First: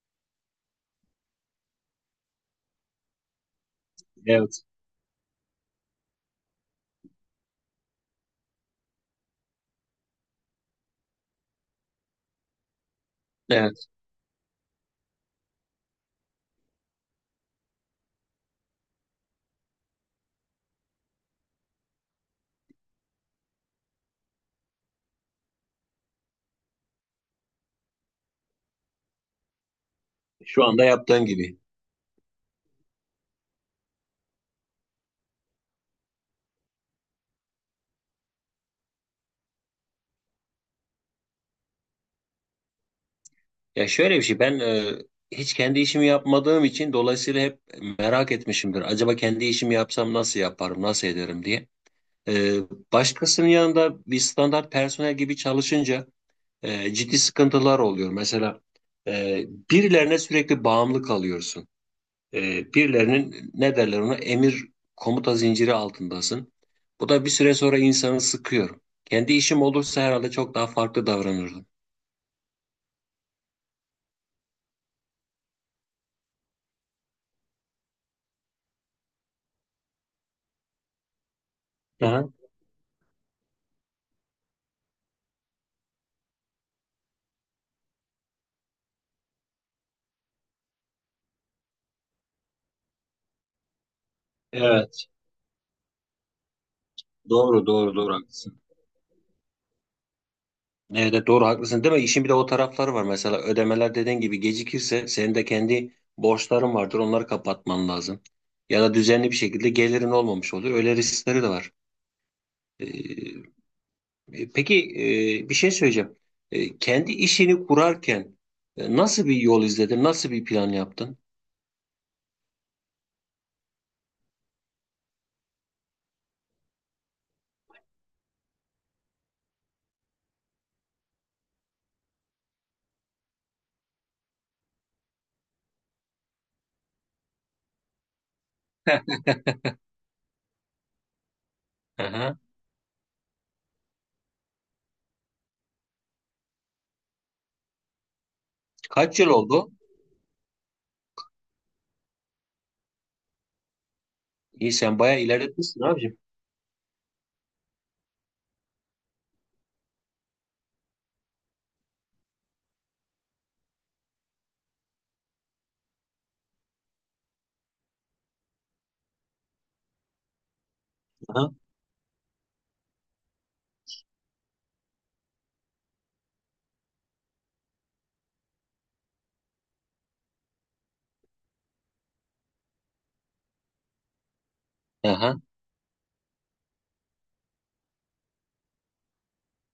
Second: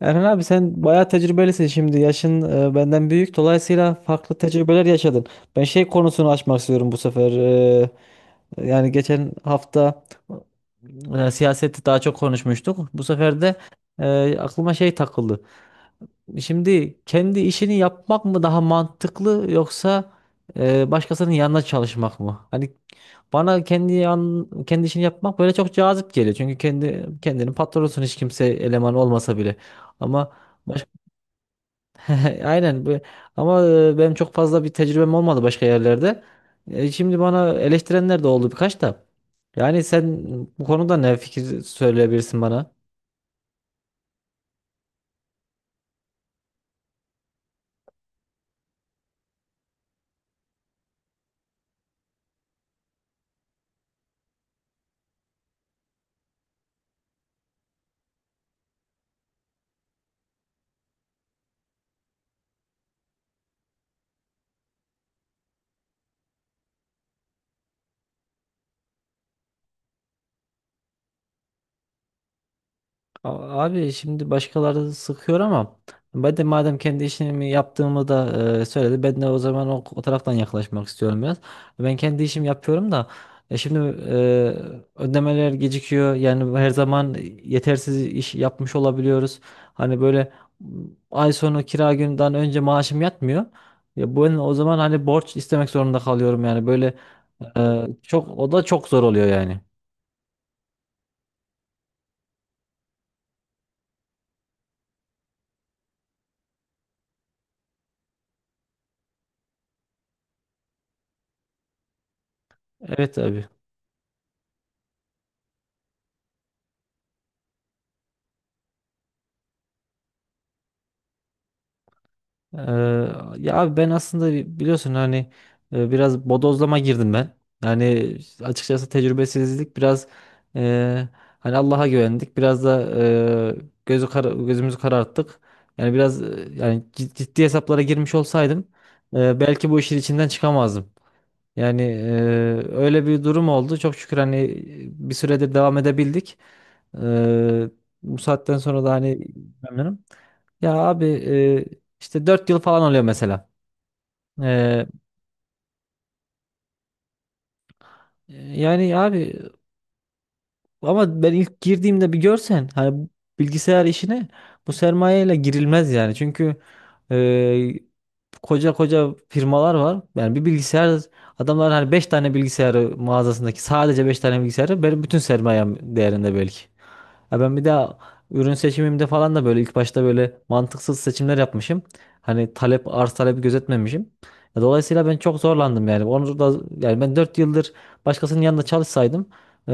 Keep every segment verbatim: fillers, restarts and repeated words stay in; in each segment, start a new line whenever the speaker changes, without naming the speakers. Erhan abi sen bayağı tecrübelisin şimdi. Yaşın e, benden büyük. Dolayısıyla farklı
Evet,
tecrübeler yaşadın. Ben şey konusunu açmak istiyorum bu sefer. E, yani geçen hafta e, siyaseti daha çok konuşmuştuk. Bu sefer de
evet.
e, aklıma şey takıldı. Şimdi kendi işini yapmak mı daha mantıklı, yoksa e, başkasının yanına çalışmak mı? Hani bana kendi yan, kendi işini yapmak böyle çok cazip geliyor. Çünkü kendi kendinin patronusun, hiç kimse eleman olmasa bile. Ama
Şu anda
baş-
yaptığın gibi.
aynen bu- ama e, benim çok fazla bir tecrübem olmadı başka yerlerde. E, şimdi bana eleştirenler de oldu birkaç da. Yani sen bu konuda ne fikir söyleyebilirsin bana?
Ya şöyle bir şey, ben e, hiç kendi işimi yapmadığım için dolayısıyla hep merak etmişimdir. Acaba kendi işimi yapsam nasıl yaparım, nasıl ederim diye. E, başkasının yanında bir standart personel gibi çalışınca e, ciddi sıkıntılar oluyor. Mesela e, birilerine sürekli bağımlı kalıyorsun. E, birilerinin ne derler ona emir komuta zinciri altındasın. Bu da bir süre sonra insanı sıkıyor. Kendi işim olursa herhalde çok daha farklı davranırdım.
A- Abi, şimdi başkaları sıkıyor ama ben de madem kendi işimi yaptığımı da e, söyledi, ben de o zaman o, o taraftan yaklaşmak istiyorum biraz. Ben kendi
Aha,
işimi yapıyorum da e, şimdi e, ödemeler gecikiyor, yani her zaman yetersiz iş yapmış olabiliyoruz. Hani böyle m, ay sonu kira günden önce maaşım yatmıyor. Ya ben o zaman hani
evet.
borç istemek zorunda kalıyorum, yani böyle
Doğru
e,
doğru doğru,
çok, o
haklısın.
da çok zor oluyor yani.
Evet evet, doğru haklısın değil mi? İşin bir de o tarafları var. Mesela ödemeler dediğin gibi gecikirse senin de kendi borçların vardır. Onları kapatman lazım. Ya da düzenli bir şekilde gelirin olmamış olur. Öyle riskleri de var. Ee,
Evet abi.
e, peki e, bir şey söyleyeceğim. Ee, kendi işini kurarken e, nasıl bir yol izledin? Nasıl bir plan yaptın?
Ee, ya abi, ben aslında bi- biliyorsun hani, e, biraz bodozlama girdim ben. Yani açıkçası tecrübesizlik biraz, e, hani Allah'a güvendik. Biraz da e, gözü kara- gözümüzü kararttık. Yani biraz e, yani cid- ciddi hesaplara girmiş olsaydım
Heh.
e, belki bu işin içinden çıkamazdım. Yani
Aha.
e, öyle bir durum oldu. Çok şükür hani e, bir süredir devam edebildik. Ee, bu saatten sonra da
Kaç
hani
yıl oldu?
memnunum. Ya abi, e, işte dört yıl falan oluyor mesela.
İyi,
Ee,
sen bayağı ilerletmişsin abicim.
yani abi, ama ben ilk girdiğimde bir görsen hani, bilgisayar işine bu sermayeyle girilmez yani. Çünkü koca koca firmalar var. Yani bir bilgisayar,
Aha.
adamlar hani beş tane bilgisayarı mağazasındaki, sadece beş tane bilgisayarı benim bütün sermayem değerinde belki. Ya ben bir daha ürün seçimimde falan da böyle ilk başta böyle mantıksız seçimler yapmışım. Hani talep, arz talebi gözetmemişim. Ya, dolayısıyla ben çok
Aha.
zorlandım yani. Onu da, yani ben dört yıldır başkasının yanında çalışsaydım, e,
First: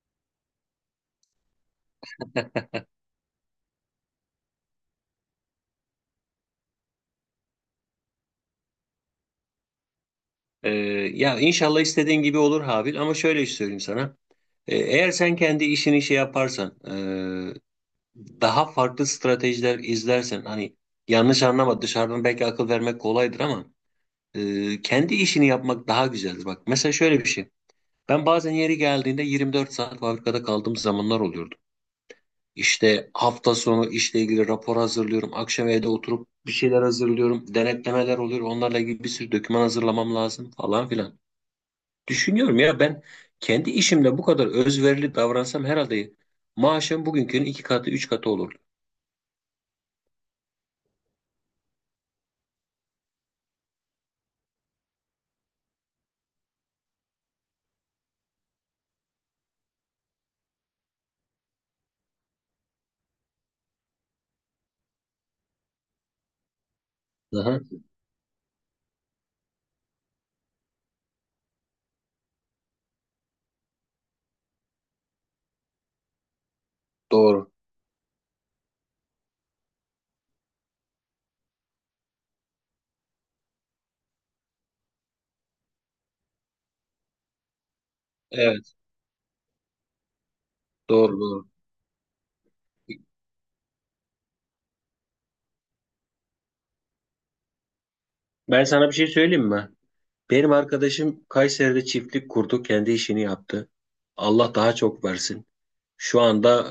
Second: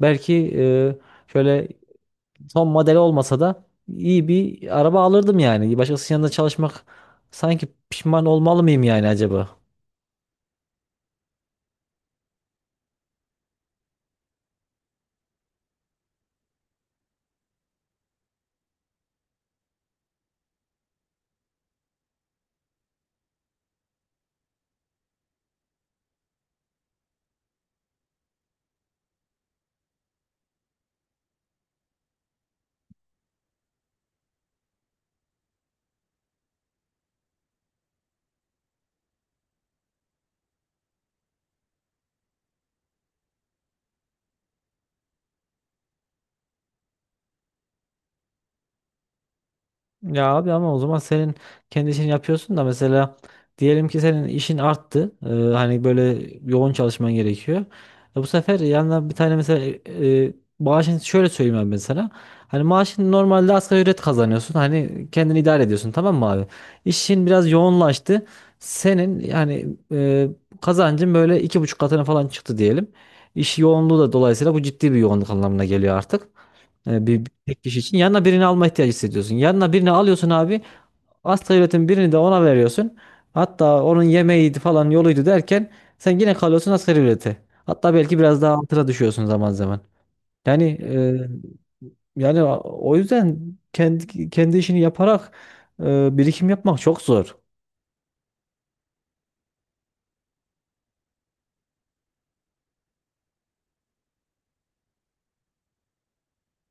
belki e, şöyle son model olmasa da iyi bir araba alırdım yani. Başkasının yanında çalışmak, sanki pişman olmalı mıyım yani acaba?
Ee, ya inşallah istediğin gibi olur Habil, ama şöyle söyleyeyim sana. Ee, eğer sen kendi işini şey yaparsan, e, daha farklı stratejiler izlersen, hani yanlış anlama, dışarıdan belki akıl vermek kolaydır ama e, kendi işini yapmak daha güzeldir. Bak mesela şöyle bir şey. Ben bazen yeri geldiğinde yirmi dört saat fabrikada kaldığım zamanlar oluyordu. İşte hafta sonu işle ilgili rapor hazırlıyorum. Akşam evde oturup bir şeyler hazırlıyorum. Denetlemeler oluyor. Onlarla ilgili bir sürü doküman hazırlamam lazım falan filan. Düşünüyorum ya, ben kendi işimde bu kadar özverili davransam herhalde maaşım bugünkünün iki katı, üç katı olurdu.
Ya abi, ama o zaman senin kendi işini yapıyorsun da mesela, diyelim ki senin işin arttı. Ee, hani böyle yoğun çalışman gerekiyor. E bu sefer yanına bir tane mesela, e, e, maaşın, şöyle söyleyeyim abi ben sana. Hani maaşın normalde asgari ücret kazanıyorsun. Hani kendini idare ediyorsun, tamam mı abi? İşin biraz
Aha,
yoğunlaştı. Senin yani e, kazancın böyle iki buçuk katına falan çıktı diyelim. İş yoğunluğu da dolayısıyla bu ciddi bir yoğunluk anlamına geliyor artık. E, bir bir
doğru.
tek kişi için yanına birini alma ihtiyacı hissediyorsun. Yanına birini alıyorsun abi. Asgari ücretin birini de ona veriyorsun. Hatta onun yemeğiydi falan, yoluydu derken sen yine kalıyorsun asgari ücrete. Hatta belki biraz daha
Evet,
altına düşüyorsun zaman zaman. Yani
doğru, doğru.
e, yani o yüzden kendi kendi işini yaparak e, birikim yapmak çok zor.
Ben sana bir şey söyleyeyim mi? Benim arkadaşım Kayseri'de çiftlik kurdu, kendi işini yaptı. Allah daha çok versin. Şu anda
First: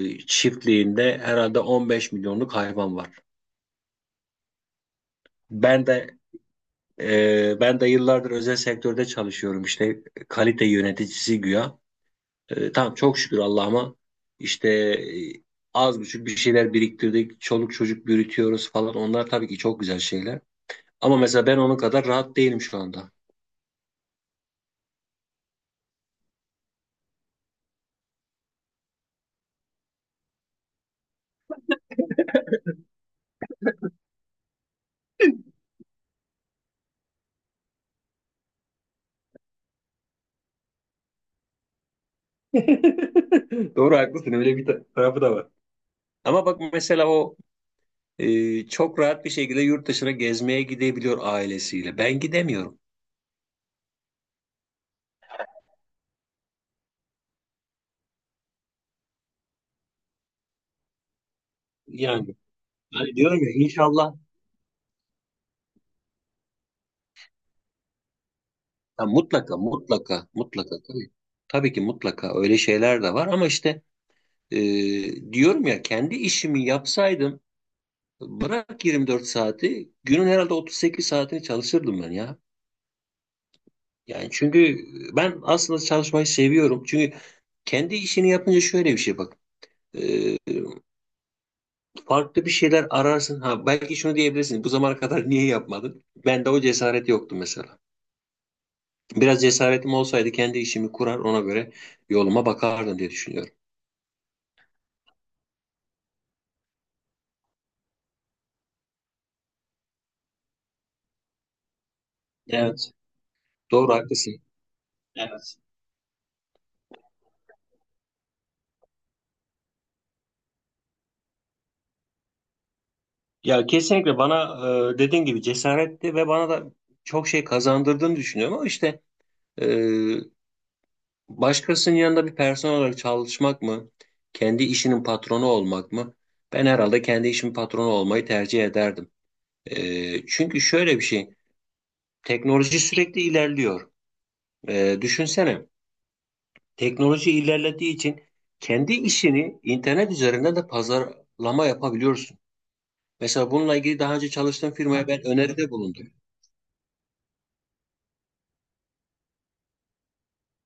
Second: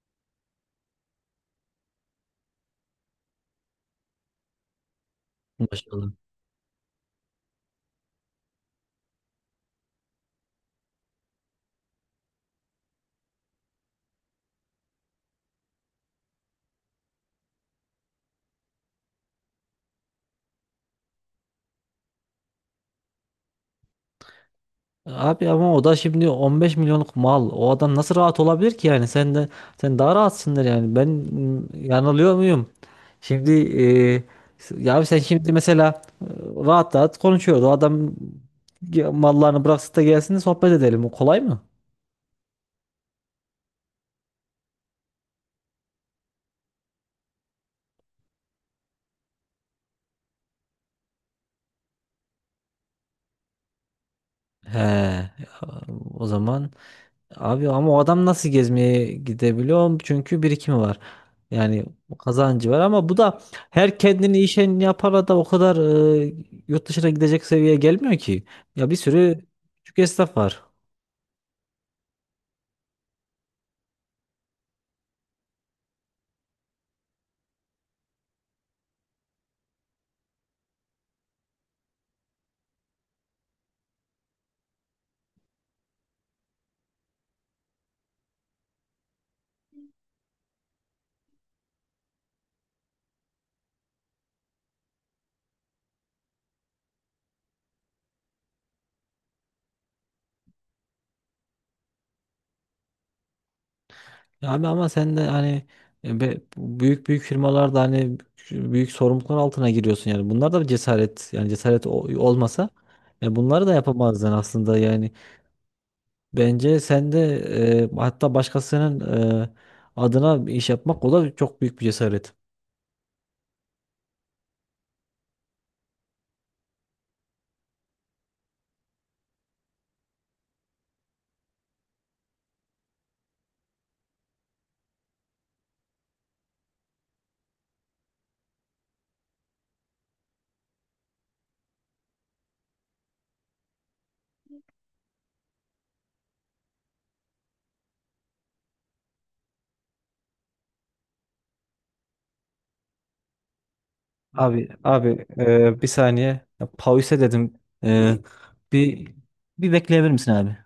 e, çiftliğinde herhalde on beş milyonluk hayvan var. Ben
Maşallah.
de e, ben de yıllardır özel sektörde çalışıyorum işte, kalite yöneticisi güya. E, tamam, çok şükür Allah'ıma, işte e, az buçuk bir şeyler biriktirdik. Çoluk çocuk büyütüyoruz falan. Onlar tabii ki çok güzel şeyler. Ama mesela ben onun kadar rahat değilim şu anda.
Abi ama o da şimdi on beş milyonluk mal. O adam nasıl rahat olabilir ki yani? Sen de sen daha rahatsındır yani. Ben mm, yanılıyor muyum? Şimdi e, s- ya abi, sen şimdi mesela e, rahat rahat konuşuyordu. O adam ge- mallarını bıraksın da gelsin de sohbet edelim. O kolay mı?
Doğru haklısın, öyle bir ta- tarafı da var. Ama bak mesela o e, çok rahat bir şekilde yurt dışına gezmeye gidebiliyor ailesiyle. Ben gidemiyorum.
He. O zaman, abi ama o adam nasıl gezmeye gidebiliyor? Çünkü birikimi var. Yani
Yani,
kazancı var, ama
hani
bu da
diyorum ya
her
inşallah,
kendini işen yapara da o kadar e, yurt dışına gidecek seviyeye gelmiyor ki. Ya bir
ya
sürü
mutlaka
küçük
mutlaka
esnaf var.
mutlaka tabii, tabii ki mutlaka öyle şeyler de var ama işte Ee, diyorum ya kendi işimi yapsaydım bırak yirmi dört saati, günün herhalde otuz sekiz saatini çalışırdım ben ya. Yani çünkü ben aslında çalışmayı seviyorum. Çünkü kendi işini yapınca şöyle bir şey, bak. Ee, farklı bir şeyler ararsın. Ha, belki şunu diyebilirsin. Bu zamana kadar niye yapmadın? Bende o cesaret yoktu mesela. Biraz cesaretim olsaydı kendi işimi kurar, ona göre yoluma bakardım diye düşünüyorum.
Ya abi, ama sen de hani e, be- büyük büyük firmalarda hani büyük sorumluluklar altına giriyorsun yani. Bunlar da bir cesaret, yani cesaret o- olmasa
Evet.
yani, bunları da
Doğru
yapamazdın
haklısın.
aslında yani.
Evet.
Bence sen de e, hatta başkasının e, adına bir iş yapmak, o da çok büyük bir cesaret.
Ya kesinlikle bana e, dediğin gibi cesaretti ve bana da çok şey kazandırdığını düşünüyorum, ama işte e, başkasının yanında bir personel olarak çalışmak mı, kendi işinin patronu olmak mı? Ben herhalde kendi işimin patronu olmayı tercih ederdim. E, çünkü şöyle bir şey, teknoloji sürekli ilerliyor. E, düşünsene, teknoloji ilerlediği için kendi işini internet üzerinden de pazarlama yapabiliyorsun. Mesela bununla ilgili daha önce
Abi
çalıştığım firmaya ben
abi,
öneride
e, bir
bulundum.
saniye. Ya, pause dedim. E, bir Bir bekleyebilir misin abi?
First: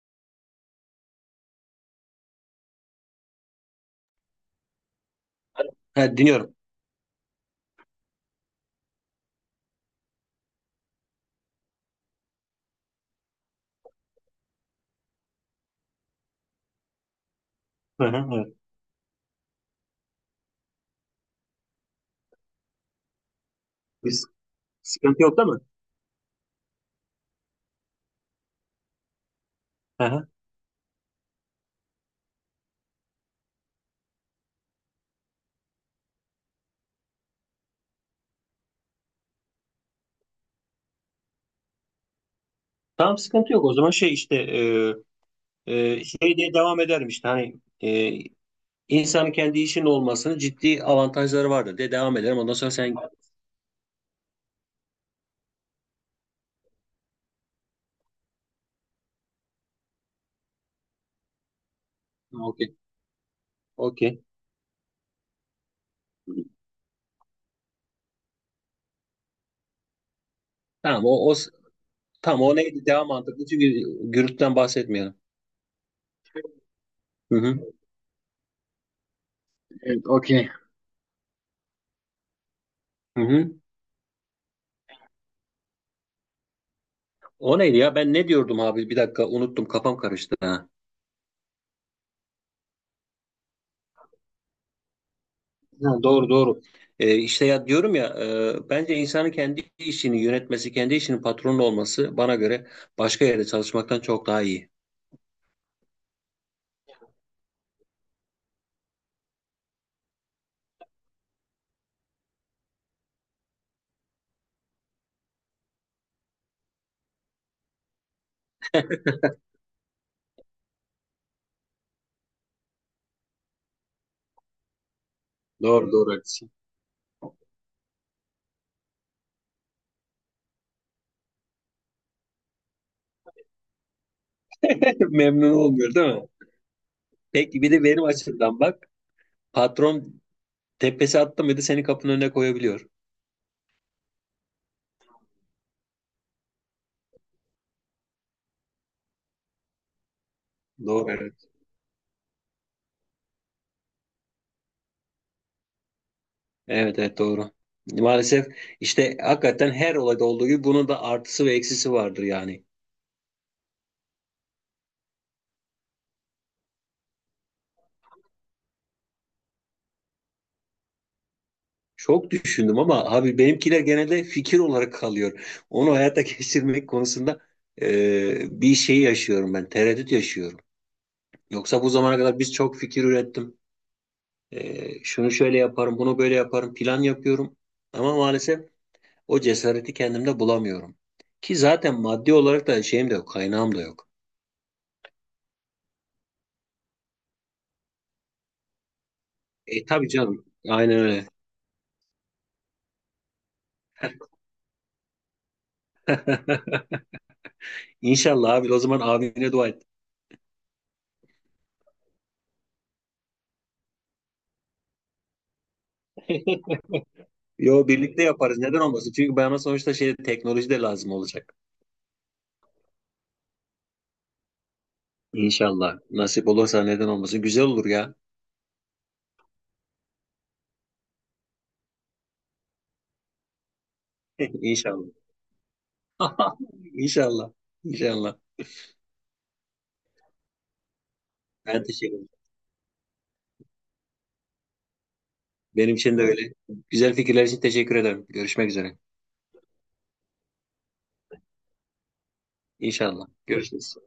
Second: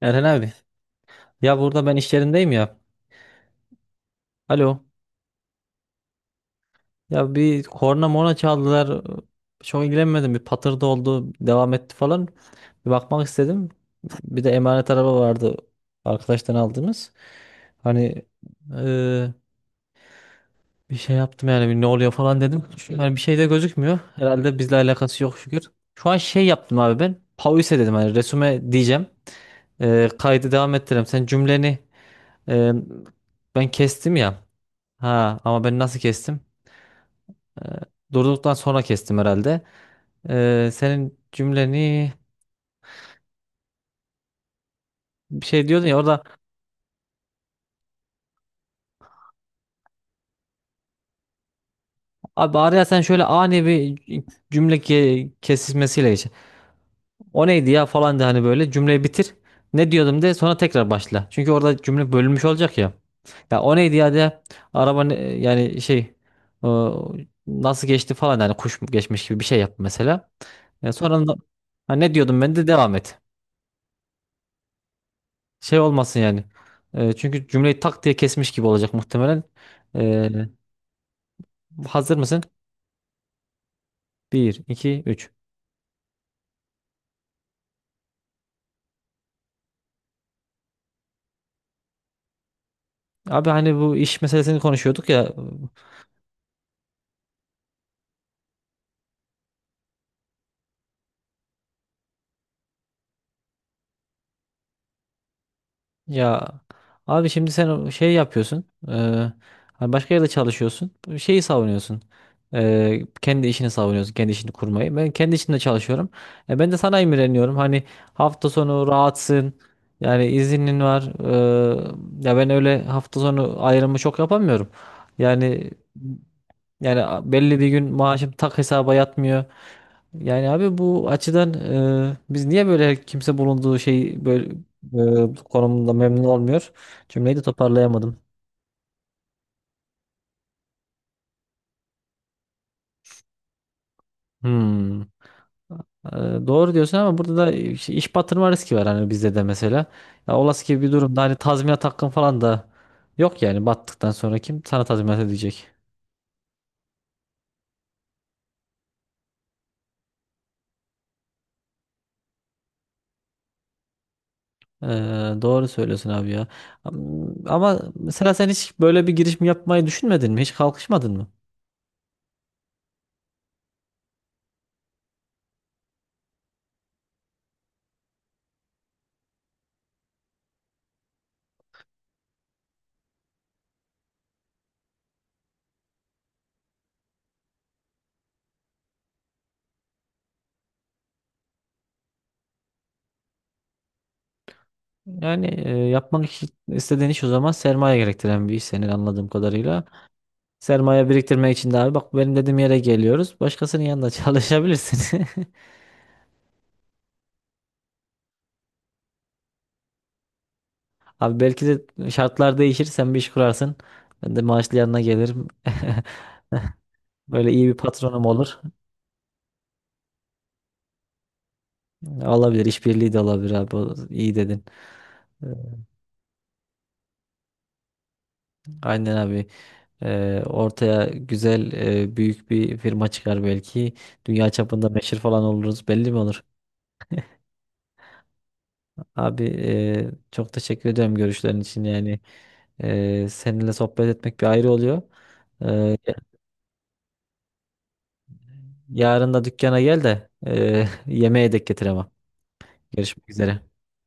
Erhan abi. Ya burada ben iş yerindeyim ya. Alo.
Ha, dinliyorum.
Ya, bir korna morna çaldılar. Çok ilgilenmedim. Bir patırdı oldu. Devam etti falan. Bir bakmak istedim. Bir de emanet araba vardı. Arkadaştan aldığımız.
Hı hı,
Hani
evet.
eee, bir şey yaptım yani, bir ne oluyor falan dedim. Şu- Yani bir şey de gözükmüyor.
Biz,
Herhalde bizle
sıkıntı
alakası
yok
yok,
değil mi?
şükür. Şu an şey yaptım abi ben. Pause dedim, hani resume diyeceğim.
Hı
Eee,
hı.
kaydı devam ettireyim. Sen cümleni, eee, ben kestim ya. Ha, ama ben nasıl kestim? Eee, durduktan sonra kestim herhalde. Ee, senin cümleni
Tamam, sıkıntı yok. O zaman şey işte e,
bir şey diyordun ya
e,
orada
şey diye devam ederim işte hani e, insanın kendi işinin olmasının ciddi avantajları vardır diye devam ederim. Ondan
abi,
sonra
araya
sen
sen şöyle ani bir cümle ke- kesişmesiyle geç. O neydi ya falan de, hani böyle cümleyi bitir. Ne diyordum de, sonra tekrar başla. Çünkü orada cümle bölünmüş
okey
olacak ya. Ya o neydi ya
okey.
de, araba ne- yani şey, o nasıl geçti falan, yani kuş mu geçmiş gibi bir şey yap mesela. E,
Tamam,
sonra
o,
da-
o
ha, ne diyordum,
tamam, o
ben de
neydi
devam
devam
et.
mantıklı, çünkü gürültüden bahsetmeyelim.
Şey olmasın yani. E,
Hı
çünkü
hı.
cümleyi tak diye kesmiş gibi olacak muhtemelen.
Evet,
E,
okey.
hazır mısın?
Hı hı.
Bir, iki, üç.
O neydi ya? Ben ne diyordum abi? Bir dakika unuttum. Kafam karıştı. Ha.
Abi, hani bu iş meselesini konuşuyorduk ya.
Ha, doğru doğru. Ee, işte ya diyorum ya e, bence insanın kendi işini yönetmesi, kendi işinin patronu olması bana göre başka yerde çalışmaktan çok daha iyi.
Ya abi, şimdi sen o şey yapıyorsun, e, hani başka yerde çalışıyorsun. Bu şeyi savunuyorsun, e, kendi işini savunuyorsun. Kendi işini kurmayı. Ben kendi işimde çalışıyorum. E, ben de sana imreniyorum. Hani hafta sonu rahatsın. Yani izinin var. e, ya ben öyle hafta sonu ayrımı çok yapamıyorum. Yani
Doğru doğru haklısın.
yani belli bir gün maaşım tak hesaba yatmıyor. Yani abi, bu açıdan e, biz niye böyle kimse bulunduğu şey böyle e,
Memnun
konumunda
olmuyor değil mi?
memnun olmuyor? Cümleyi de
Peki bir de benim
toparlayamadım.
açımdan bak. Patron tepesi attı mıydı seni kapının önüne koyabiliyor.
Hmm. E, doğru diyorsun, ama burada da iş, iş batırma riski var hani bizde de mesela. Ya olası gibi bir
Doğru,
durumda
evet.
hani tazminat hakkın falan da yok yani, battıktan sonra kim sana tazminat edecek?
Evet evet doğru. Maalesef işte hakikaten her olayda olduğu gibi bunun da artısı ve eksisi vardır yani.
E, doğru söylüyorsun abi ya. Am- Ama mesela sen hiç böyle bir girişim yapmayı düşünmedin mi? Hiç kalkışmadın mı?
Çok düşündüm ama abi, benimkiler genelde fikir olarak kalıyor. Onu hayata geçirmek konusunda e, bir şey yaşıyorum ben, tereddüt yaşıyorum. Yoksa bu zamana kadar biz çok fikir ürettim. E, şunu şöyle yaparım, bunu böyle yaparım, plan yapıyorum. Ama maalesef o cesareti kendimde bulamıyorum. Ki zaten maddi olarak da şeyim de yok, kaynağım da yok.
Yani e, yapmak iş- istediğin iş o zaman sermaye gerektiren bir iş senin, anladığım kadarıyla.
E tabii canım, aynen
Sermaye
öyle.
biriktirmek için de abi, bak benim dediğim yere geliyoruz. Başkasının yanında çalışabilirsin.
İnşallah abi, o zaman abine dua et.
Abi, belki de şartlar değişir, sen bir iş kurarsın. Ben de maaşlı yanına gelirim. Böyle iyi bir
Yo, birlikte
patronum
yaparız,
olur.
neden olmasın? Çünkü bana sonuçta şey, teknoloji de lazım olacak.
Olabilir, işbirliği de olabilir abi. O- İyi dedin. Ee,
İnşallah. Nasip olursa neden olmasın. Güzel olur ya.
Aynen abi. Ee, ortaya güzel e, büyük bir firma çıkar belki. Dünya çapında
İnşallah.
meşhur falan oluruz. Belli mi olur?
İnşallah. İnşallah.
Abi, e, çok teşekkür ediyorum görüşlerin
Ben
için.
teşekkür
Yani
ederim.
e, seninle sohbet etmek bir ayrı oluyor.
Benim
E,
için de öyle. Güzel fikirler için teşekkür ederim. Görüşmek üzere.
yarın da dükkana gel de, e, yemeğe de getir ama.
İnşallah.
Görüşmek üzere.
Görüşürüz.